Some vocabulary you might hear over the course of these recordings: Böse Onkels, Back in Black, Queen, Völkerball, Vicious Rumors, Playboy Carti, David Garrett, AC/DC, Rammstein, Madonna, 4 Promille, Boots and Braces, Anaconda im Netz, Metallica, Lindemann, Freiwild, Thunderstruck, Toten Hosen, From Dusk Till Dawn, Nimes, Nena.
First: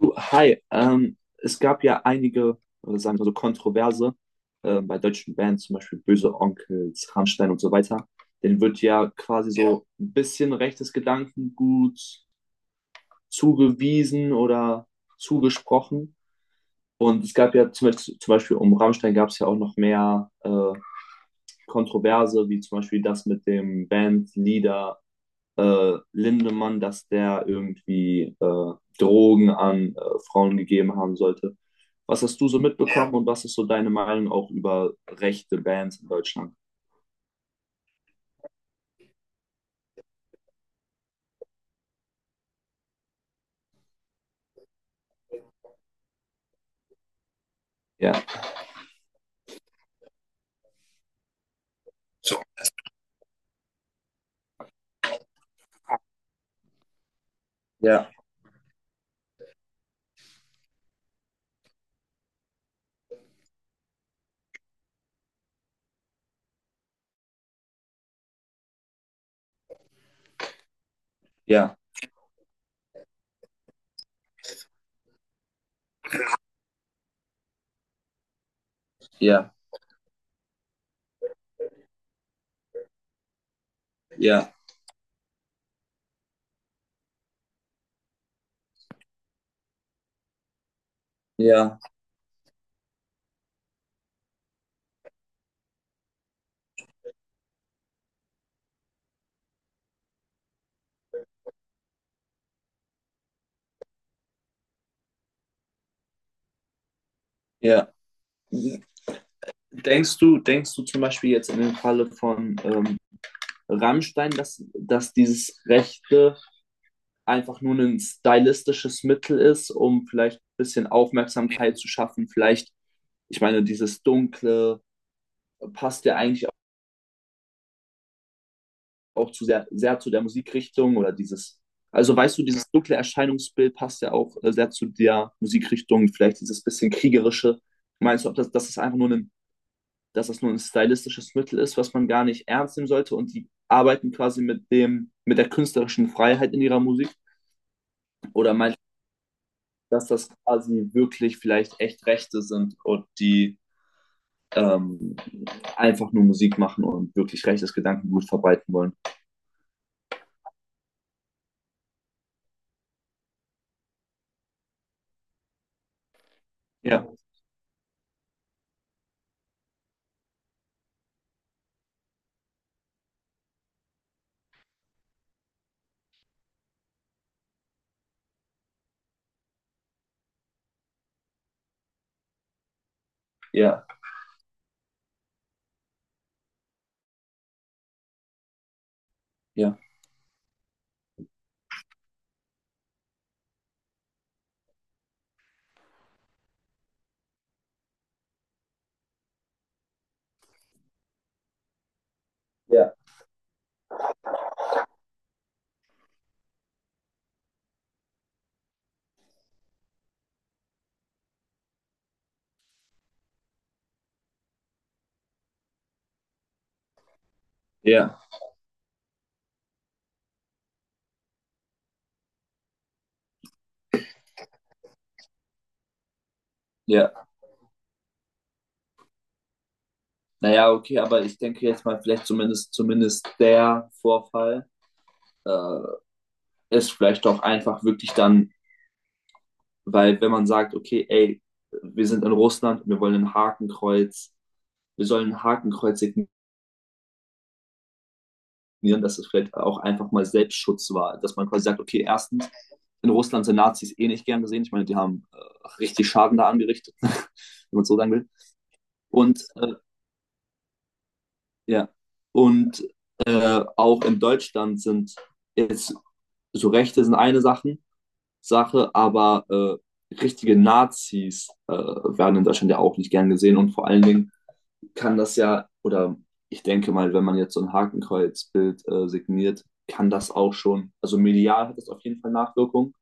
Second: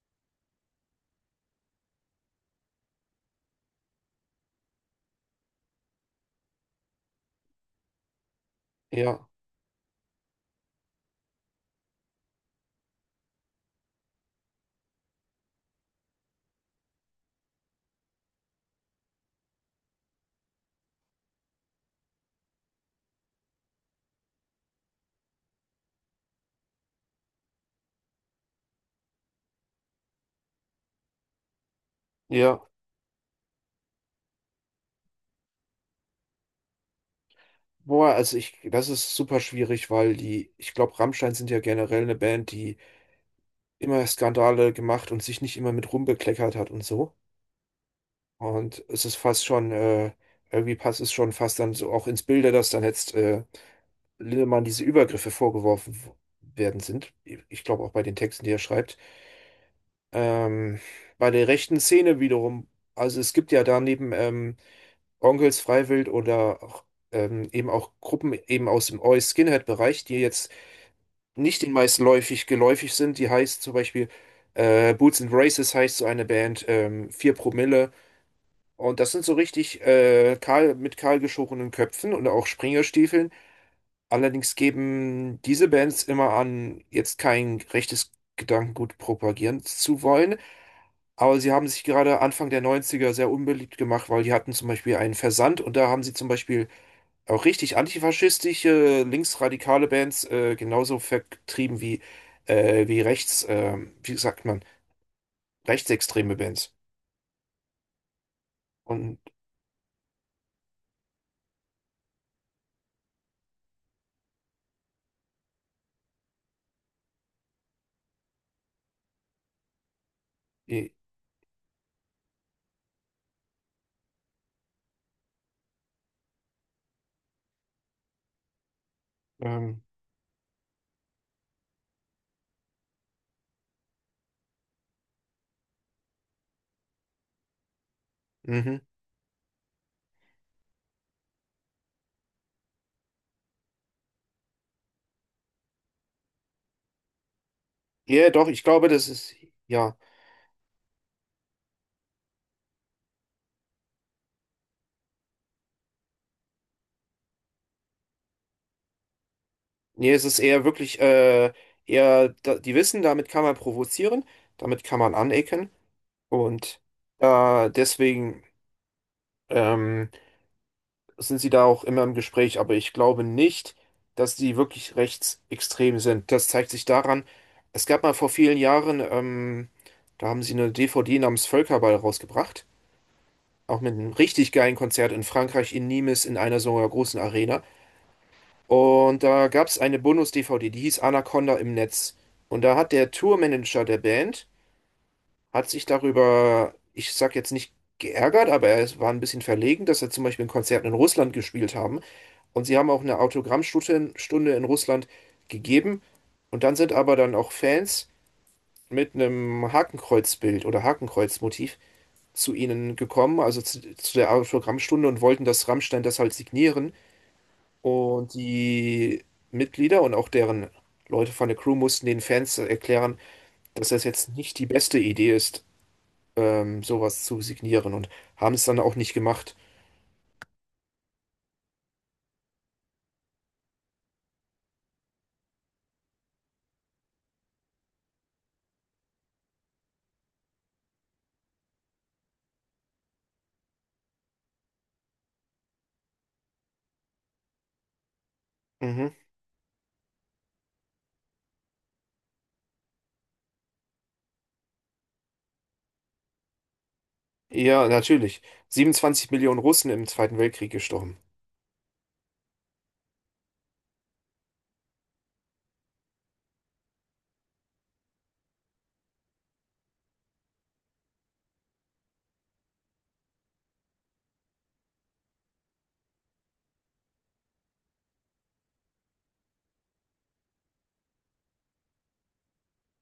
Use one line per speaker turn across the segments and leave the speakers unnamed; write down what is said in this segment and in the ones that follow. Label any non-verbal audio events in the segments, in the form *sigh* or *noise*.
Du, hi, es gab ja einige, sagen wir so, Kontroverse bei deutschen Bands, zum Beispiel Böse Onkels, Rammstein und so weiter. Denen wird ja
Ja,
quasi so ein bisschen rechtes Gedankengut zugewiesen oder zugesprochen. Und es gab ja zum Beispiel um Rammstein gab es ja auch noch mehr Kontroverse, wie zum Beispiel das mit dem Bandleader Lindemann, dass der irgendwie Drogen an Frauen gegeben haben sollte. Was hast du so
ja.
mitbekommen, ja, und was ist so deine Meinung auch über rechte Bands in Deutschland?
Boah, also ich, das ist super schwierig, weil die, ich glaube, Rammstein sind ja generell eine Band, die immer Skandale gemacht und sich nicht immer mit rumbekleckert hat und so.
Ja.
Und es ist fast schon, irgendwie passt es schon fast dann so auch ins Bilde, dass dann jetzt Lindemann diese Übergriffe vorgeworfen werden sind. Ich glaube auch bei
Ja,
den Texten, die er schreibt. Ähm, bei der rechten Szene wiederum, also es gibt ja daneben, Onkels Freiwild oder auch, eben auch Gruppen eben aus dem Oi Skinhead-Bereich, die jetzt nicht den
ja,
meisten läufig geläufig sind. Die heißt zum Beispiel Boots and Braces heißt so eine Band, 4 Promille. Und das sind so
ja,
richtig kahl, mit kahl geschorenen Köpfen und auch Springerstiefeln.
ja,
Allerdings geben diese Bands immer an, jetzt kein rechtes Gedankengut propagieren zu wollen. Aber sie haben
ja,
sich gerade Anfang der Neunziger sehr unbeliebt gemacht, weil die hatten zum Beispiel einen Versand und da haben sie zum Beispiel auch richtig antifaschistische, linksradikale Bands genauso vertrieben wie, wie rechts, wie sagt man, rechtsextreme Bands.
ja.
Und
Denkst du zum Beispiel jetzt in dem Falle von Rammstein, dass dieses Rechte einfach nur ein stylistisches Mittel ist, um vielleicht ein bisschen
äh,
Aufmerksamkeit zu schaffen? Vielleicht, ich meine, dieses Dunkle passt ja eigentlich auch zu sehr,
ähm,
sehr zu der Musikrichtung oder dieses, also weißt du, dieses dunkle Erscheinungsbild passt ja auch sehr zu der Musikrichtung, vielleicht dieses bisschen kriegerische. Meinst du, ob das, dass
mhm.
es einfach nur ein, dass das nur ein stylistisches Mittel ist, was man gar nicht ernst nehmen sollte, und die arbeiten quasi mit dem, mit der künstlerischen Freiheit in ihrer Musik?
Ja, doch,
Oder
ich
meinst du,
glaube, das ist, ja.
dass das quasi wirklich vielleicht echt Rechte sind und die ähm, einfach nur Musik machen und wirklich rechtes Gedankengut verbreiten wollen?
Nee, es ist eher wirklich, eher, da, die wissen, damit kann man provozieren, damit kann man anecken. Und
Ja,
deswegen, ähm, sind sie da auch immer im Gespräch, aber ich glaube nicht, dass sie wirklich rechtsextrem sind. Das zeigt sich daran, es gab mal vor vielen Jahren, da haben sie eine DVD namens Völkerball rausgebracht, auch
ja,
mit einem richtig geilen Konzert in Frankreich, in Nimes, in einer so einer großen Arena. Und da gab es
ja,
eine Bonus-DVD, die hieß Anaconda im Netz. Und da hat der Tourmanager der Band hat sich darüber, ich sag jetzt nicht geärgert, aber er war ein bisschen verlegen, dass er zum Beispiel in Konzerten in Russland gespielt haben. Und sie haben
ja,
auch eine Autogrammstunde in, Stunde in Russland gegeben. Und dann sind aber dann auch Fans mit einem Hakenkreuzbild oder Hakenkreuzmotiv zu ihnen gekommen, also zu der Autogrammstunde und wollten, dass Rammstein das halt signieren.
ja,
Und die Mitglieder und auch deren Leute von der Crew mussten den Fans erklären, dass das jetzt nicht die beste Idee ist, sowas
ja.
zu signieren und haben es dann auch nicht gemacht.
Naja, okay, aber ich denke jetzt mal, vielleicht zumindest, zumindest der Vorfall äh, ist vielleicht auch einfach wirklich dann, weil wenn man sagt, okay, ey, wir sind in Russland, wir wollen ein Hakenkreuz, wir sollen ein Hakenkreuz signieren,
Mhm.
dass es vielleicht auch einfach mal Selbstschutz war, dass man quasi sagt, okay, erstens, in Russland sind Nazis eh nicht gern gesehen, ich meine, die haben richtig Schaden da angerichtet, *laughs* wenn man
Ja,
es so sagen will.
natürlich. 27
Und
Millionen
äh,
Russen im Zweiten Weltkrieg gestorben.
Ja. Und auch in Deutschland sind jetzt so Rechte sind eine Sache, Sache, aber richtige Nazis werden in Deutschland ja auch nicht gern gesehen. Und vor allen Dingen kann das ja, oder ich denke mal, wenn man jetzt so ein Hakenkreuzbild signiert, kann das auch schon, also medial hat das auf jeden Fall Nachwirkung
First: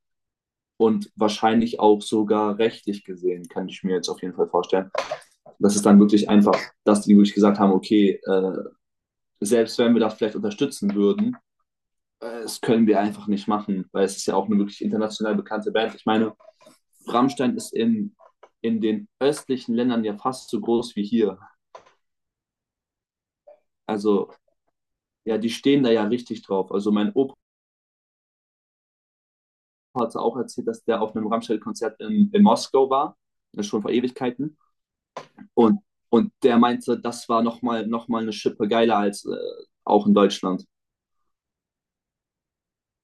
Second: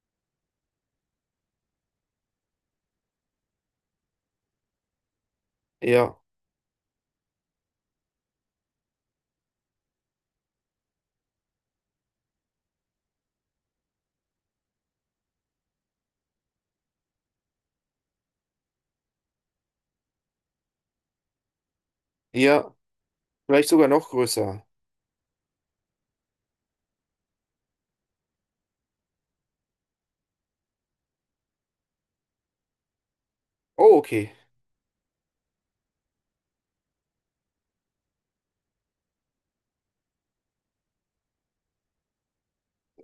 und wahrscheinlich auch sogar rechtlich gesehen, kann ich mir jetzt auf jeden Fall vorstellen. Das ist dann
Ja,
wirklich einfach, dass die wirklich gesagt haben, okay, selbst wenn wir da vielleicht unterstützen würden, das können wir einfach nicht machen, weil es ist ja auch eine wirklich international bekannte Band. Ich meine, Rammstein ist in den östlichen Ländern ja fast so groß wie hier.
ja, vielleicht sogar noch
Also
größer.
ja, die stehen da ja richtig drauf. Also mein Opa hat auch erzählt, dass der auf einem Rammstein-Konzert in Moskau war, das ist schon vor
Oh, okay.
Ewigkeiten. Und, und der meinte, das war noch mal eine Schippe geiler als auch in Deutschland.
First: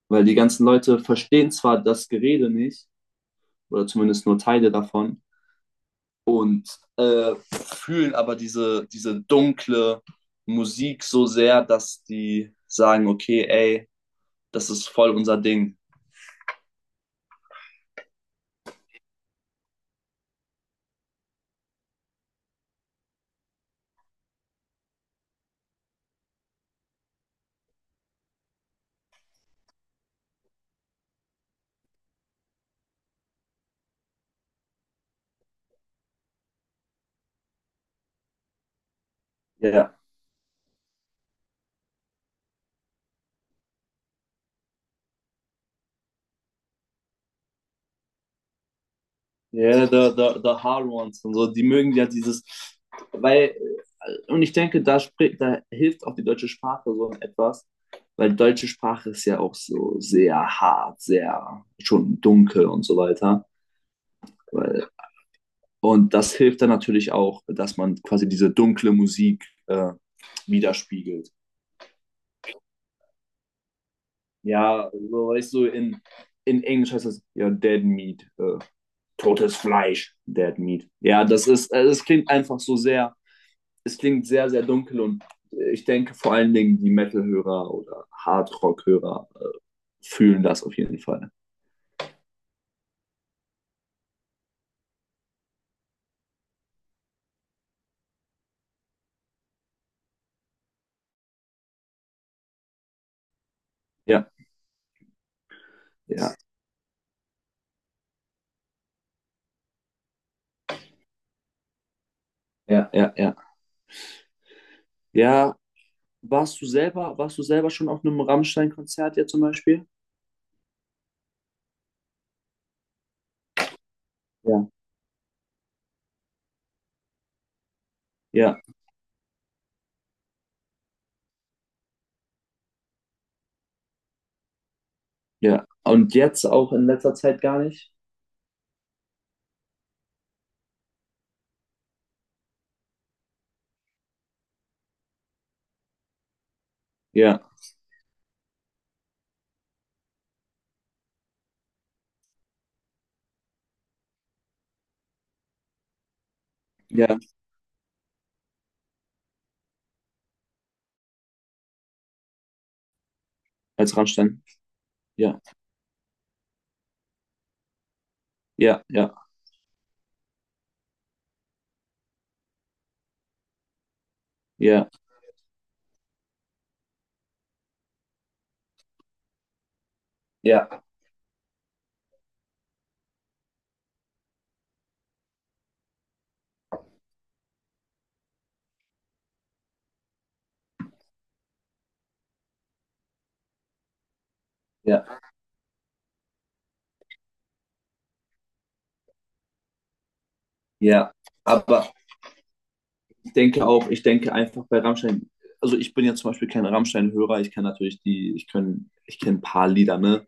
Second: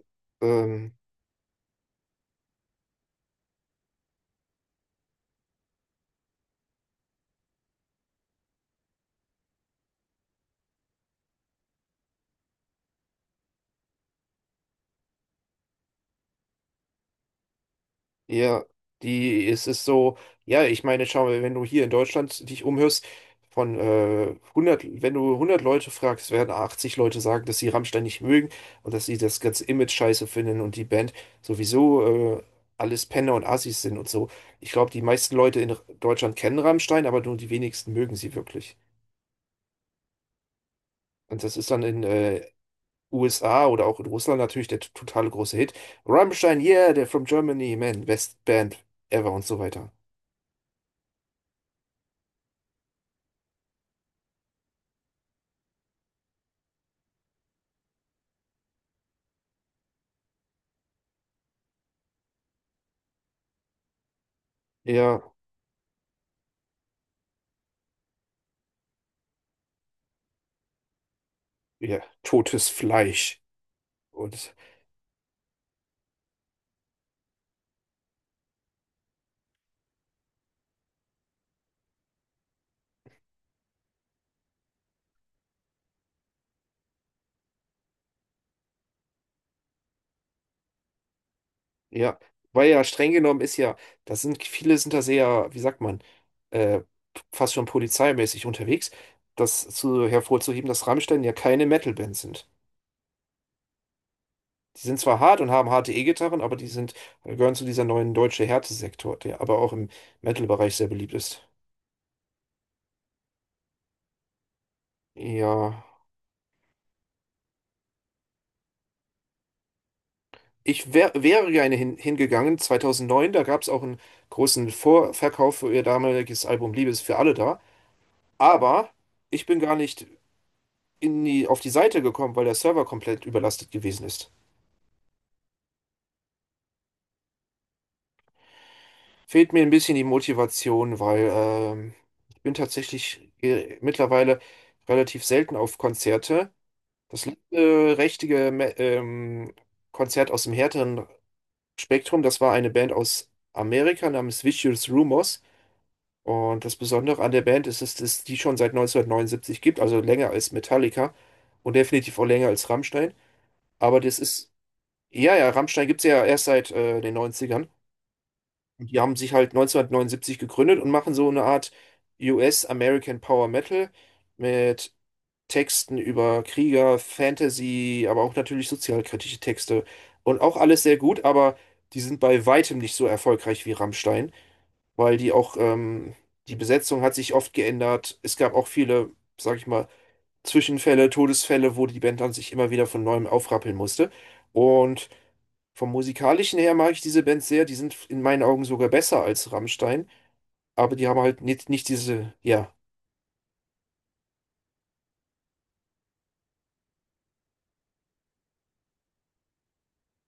Weil die ganzen
Ähm,
Leute verstehen zwar das Gerede nicht, oder zumindest nur Teile davon, und fühlen aber diese, diese dunkle Musik so sehr, dass die sagen, okay, ey, das ist voll unser Ding.
Ja, die, es ist so, ja, ich meine, schau mal, wenn du hier in Deutschland dich umhörst, von 100, wenn du 100 Leute fragst, werden 80 Leute sagen, dass sie Rammstein nicht mögen und dass sie das ganze Image scheiße finden und die Band sowieso alles Penner und Assis sind und so. Ich glaube, die meisten Leute in Deutschland kennen Rammstein, aber nur die wenigsten mögen sie wirklich.
Ja, yeah.
Und das ist dann in USA oder auch in Russland natürlich der totale große Hit. Rammstein, yeah, they're from Germany, man, best band ever und so
Ja, yeah,
weiter.
the Hard Ones und so, die mögen ja dieses, weil, und ich denke, da, spricht, da hilft auch die deutsche Sprache so etwas, weil die deutsche Sprache ist ja auch so sehr hart, sehr schon dunkel und so weiter. Weil
Ja,
und das hilft dann natürlich auch, dass man quasi diese dunkle Musik widerspiegelt.
ja, totes Fleisch. Und
Ja, so weißt du, in Englisch heißt das ja Dead Meat, totes Fleisch, Dead Meat. Ja, das ist, es klingt einfach so sehr, es klingt sehr, sehr dunkel und ich denke vor allen Dingen die Metal-Hörer oder Hardrock-Hörer fühlen das auf jeden Fall.
ja, weil ja streng genommen ist ja, das sind, viele sind da sehr, wie sagt man, äh, fast schon polizeimäßig unterwegs, das zu, hervorzuheben, dass Rammstein ja keine Metalband sind.
Ja,
Die sind zwar hart und haben harte
ja,
E-Gitarren, aber gehören zu dieser neuen deutsche Härtesektor, der aber auch im Metal-Bereich sehr beliebt ist.
ja, ja, ja. Ja,
Ja,
warst du selber schon auf einem Rammstein-Konzert, ja, zum Beispiel?
ich wäre gerne hingegangen, 2009, da gab es auch einen
Ja,
großen Vorverkauf für ihr damaliges Album Liebe ist für alle da.
ja,
Aber ich bin gar nicht auf die Seite gekommen, weil der Server komplett überlastet gewesen ist.
ja. Und jetzt auch in letzter Zeit gar nicht?
Fehlt mir ein bisschen die Motivation, weil ich bin tatsächlich mittlerweile relativ selten auf Konzerte. Das
Ja,
letzte richtige Konzert aus dem härteren Spektrum, das war eine Band aus Amerika namens Vicious Rumors. Und das
ja,
Besondere an der Band ist, dass es die schon seit 1979 gibt, also länger als Metallica und definitiv auch länger als Rammstein.
als
Aber das
Rammstein.
ist Ja,
Ja,
ja, Rammstein gibt's ja erst seit den Neunzigern.
ja,
Und die
ja,
haben sich halt 1979 gegründet und machen so eine Art US-American Power Metal
ja,
mit Texten über Krieger, Fantasy, aber auch natürlich sozialkritische Texte. Und auch
ja,
alles sehr gut, aber die sind bei weitem nicht so erfolgreich wie Rammstein, weil die auch, die Besetzung hat sich oft geändert. Es gab auch viele, sag ich mal, Zwischenfälle, Todesfälle, wo die Band dann sich immer wieder von neuem aufrappeln musste.
ja,
Und vom Musikalischen her mag ich diese Band sehr. Die sind in meinen Augen sogar besser als Rammstein. Aber die
ja.
haben halt nicht
Aber
diese. Ja.
ich denke auch, ich denke einfach bei Rammstein, also ich bin ja zum Beispiel kein Rammstein-Hörer, ich kann natürlich die, ich kann, ich kenne ein paar Lieder, ne?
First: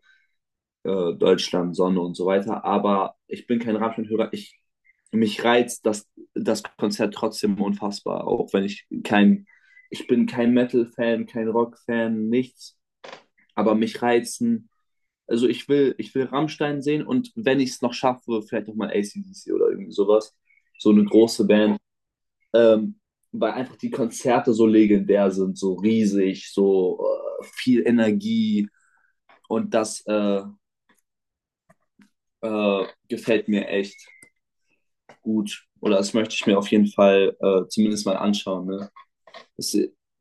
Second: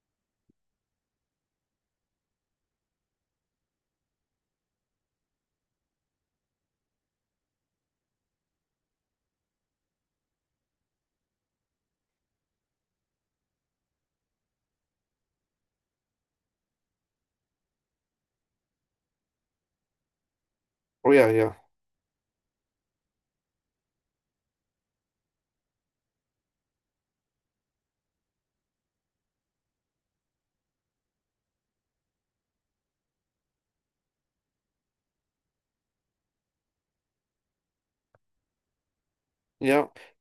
Deutschland, Sonne und so weiter. Aber ich bin kein Rammstein-Hörer. Ich, mich reizt das, das Konzert trotzdem unfassbar, auch wenn ich kein, ich bin kein Metal-Fan, kein Rock-Fan, nichts. Aber mich reizen, also ich will Rammstein sehen, und wenn ich es noch schaffe, vielleicht noch mal AC/DC oder irgendwie sowas. So eine
Oh ja,
große
ja.
Band. Ähm, Weil einfach die Konzerte so legendär sind, so riesig, so viel Energie und das gefällt mir echt gut. Oder das möchte ich mir auf jeden Fall zumindest mal anschauen. Ne? Es
Ja.
wird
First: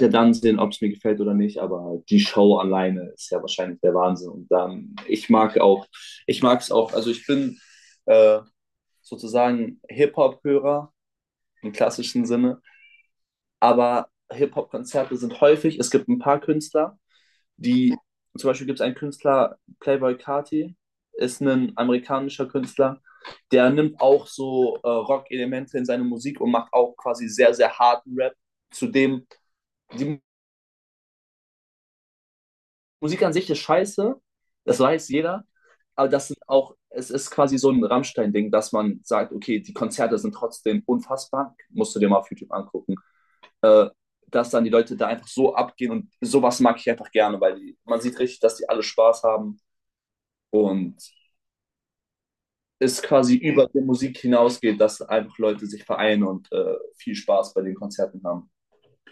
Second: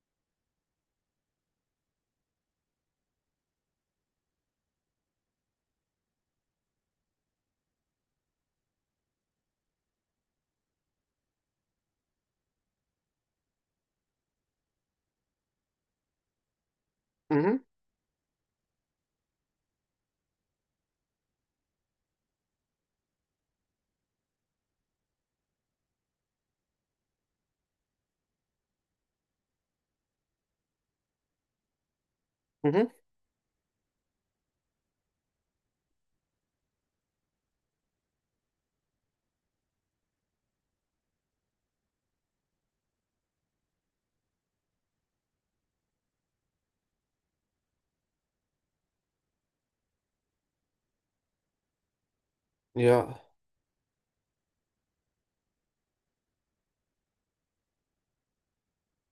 ja dann sehen, ob es mir gefällt oder nicht, aber die Show alleine ist ja wahrscheinlich der Wahnsinn. Und dann, ich mag auch, ich mag es auch, also ich bin äh, sozusagen Hip-Hop-Hörer im klassischen Sinne, aber Hip-Hop-Konzerte sind häufig, es gibt ein paar Künstler,
Mhm.
die, zum Beispiel gibt es einen Künstler, Playboy Carti, ist ein amerikanischer Künstler, der nimmt auch so Rock-Elemente in seine Musik und macht auch quasi sehr, sehr harten Rap. Zudem, die
Mhm.
Musik an sich ist scheiße, das weiß jeder, aber das sind auch, es ist quasi so ein Rammstein-Ding, dass man sagt, okay, die Konzerte sind trotzdem unfassbar, musst du dir mal auf YouTube angucken, äh, dass dann die Leute da einfach so abgehen und sowas mag ich einfach gerne, weil die, man sieht richtig, dass die alle Spaß haben und es
Ja.
quasi über die Musik hinausgeht, dass einfach Leute sich vereinen und viel Spaß bei den Konzerten haben.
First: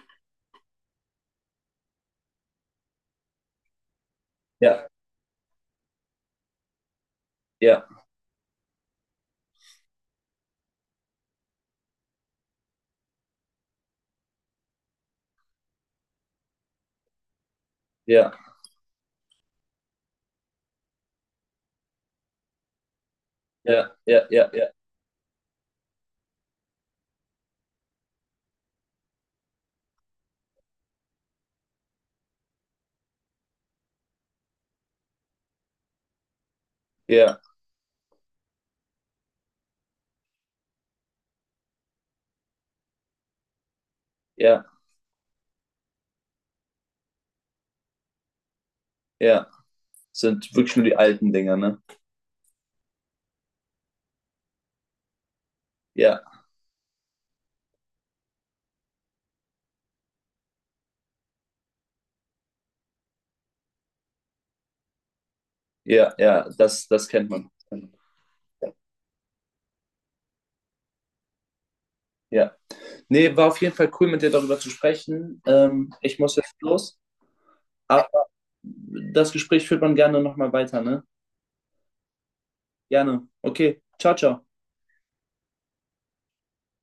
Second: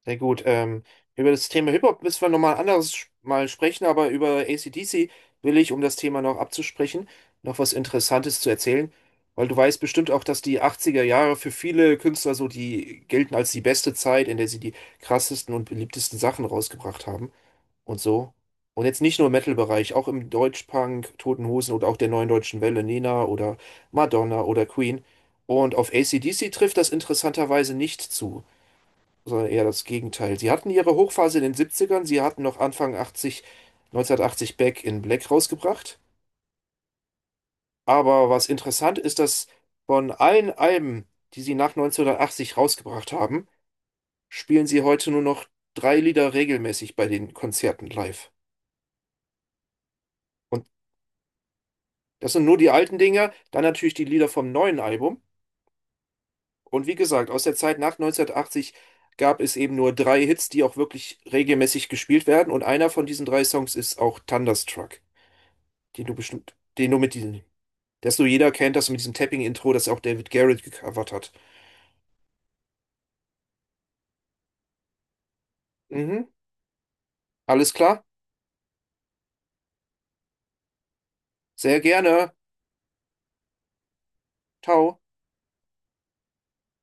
Sehr gut. Über das Thema Hip-Hop müssen wir nochmal anders mal sprechen. Aber über
Ja,
AC/DC will ich, um das Thema noch abzusprechen, noch was
ja,
Interessantes zu erzählen. Weil du weißt bestimmt auch, dass die 80er Jahre für viele Künstler so, die gelten als die beste Zeit, in der sie die krassesten und beliebtesten Sachen rausgebracht haben und so.
ja,
Und jetzt nicht nur im Metal-Bereich, auch im Deutschpunk, Toten Hosen oder auch der Neuen Deutschen Welle, Nena oder
ja, ja,
Madonna
ja,
oder
ja,
Queen. Und auf AC/DC trifft das interessanterweise nicht zu, sondern eher das Gegenteil. Sie hatten ihre Hochphase in den Siebzigern, sie hatten noch Anfang 80, 1980 Back in Black rausgebracht.
ja,
Aber was interessant ist, dass von allen Alben, die sie nach 1980 rausgebracht haben,
ja,
spielen sie heute nur noch drei Lieder regelmäßig bei den Konzerten live.
ja. Sind
Und
wirklich nur die alten Dinger, ne?
das sind nur die alten Dinger, dann natürlich die Lieder vom neuen Album.
Ja,
Und wie gesagt, aus der Zeit nach 1980 gab es eben nur drei Hits, die auch wirklich regelmäßig gespielt werden. Und einer von diesen drei Songs ist auch Thunderstruck, den
ja,
du
ja,
bestimmt,
das,
den du
das
mit
kennt
diesem,
man.
das nur jeder kennt, das mit diesem Tapping-Intro, das auch David Garrett gecovert hat.
Ja. Nee, war auf jeden Fall cool, mit dir darüber zu sprechen. Ich
Mhm,
muss jetzt los.
alles klar?
Aber das Gespräch führt man gerne nochmal weiter, ne?
Sehr gerne.
Gerne. Okay. Ciao, ciao.
Ciao.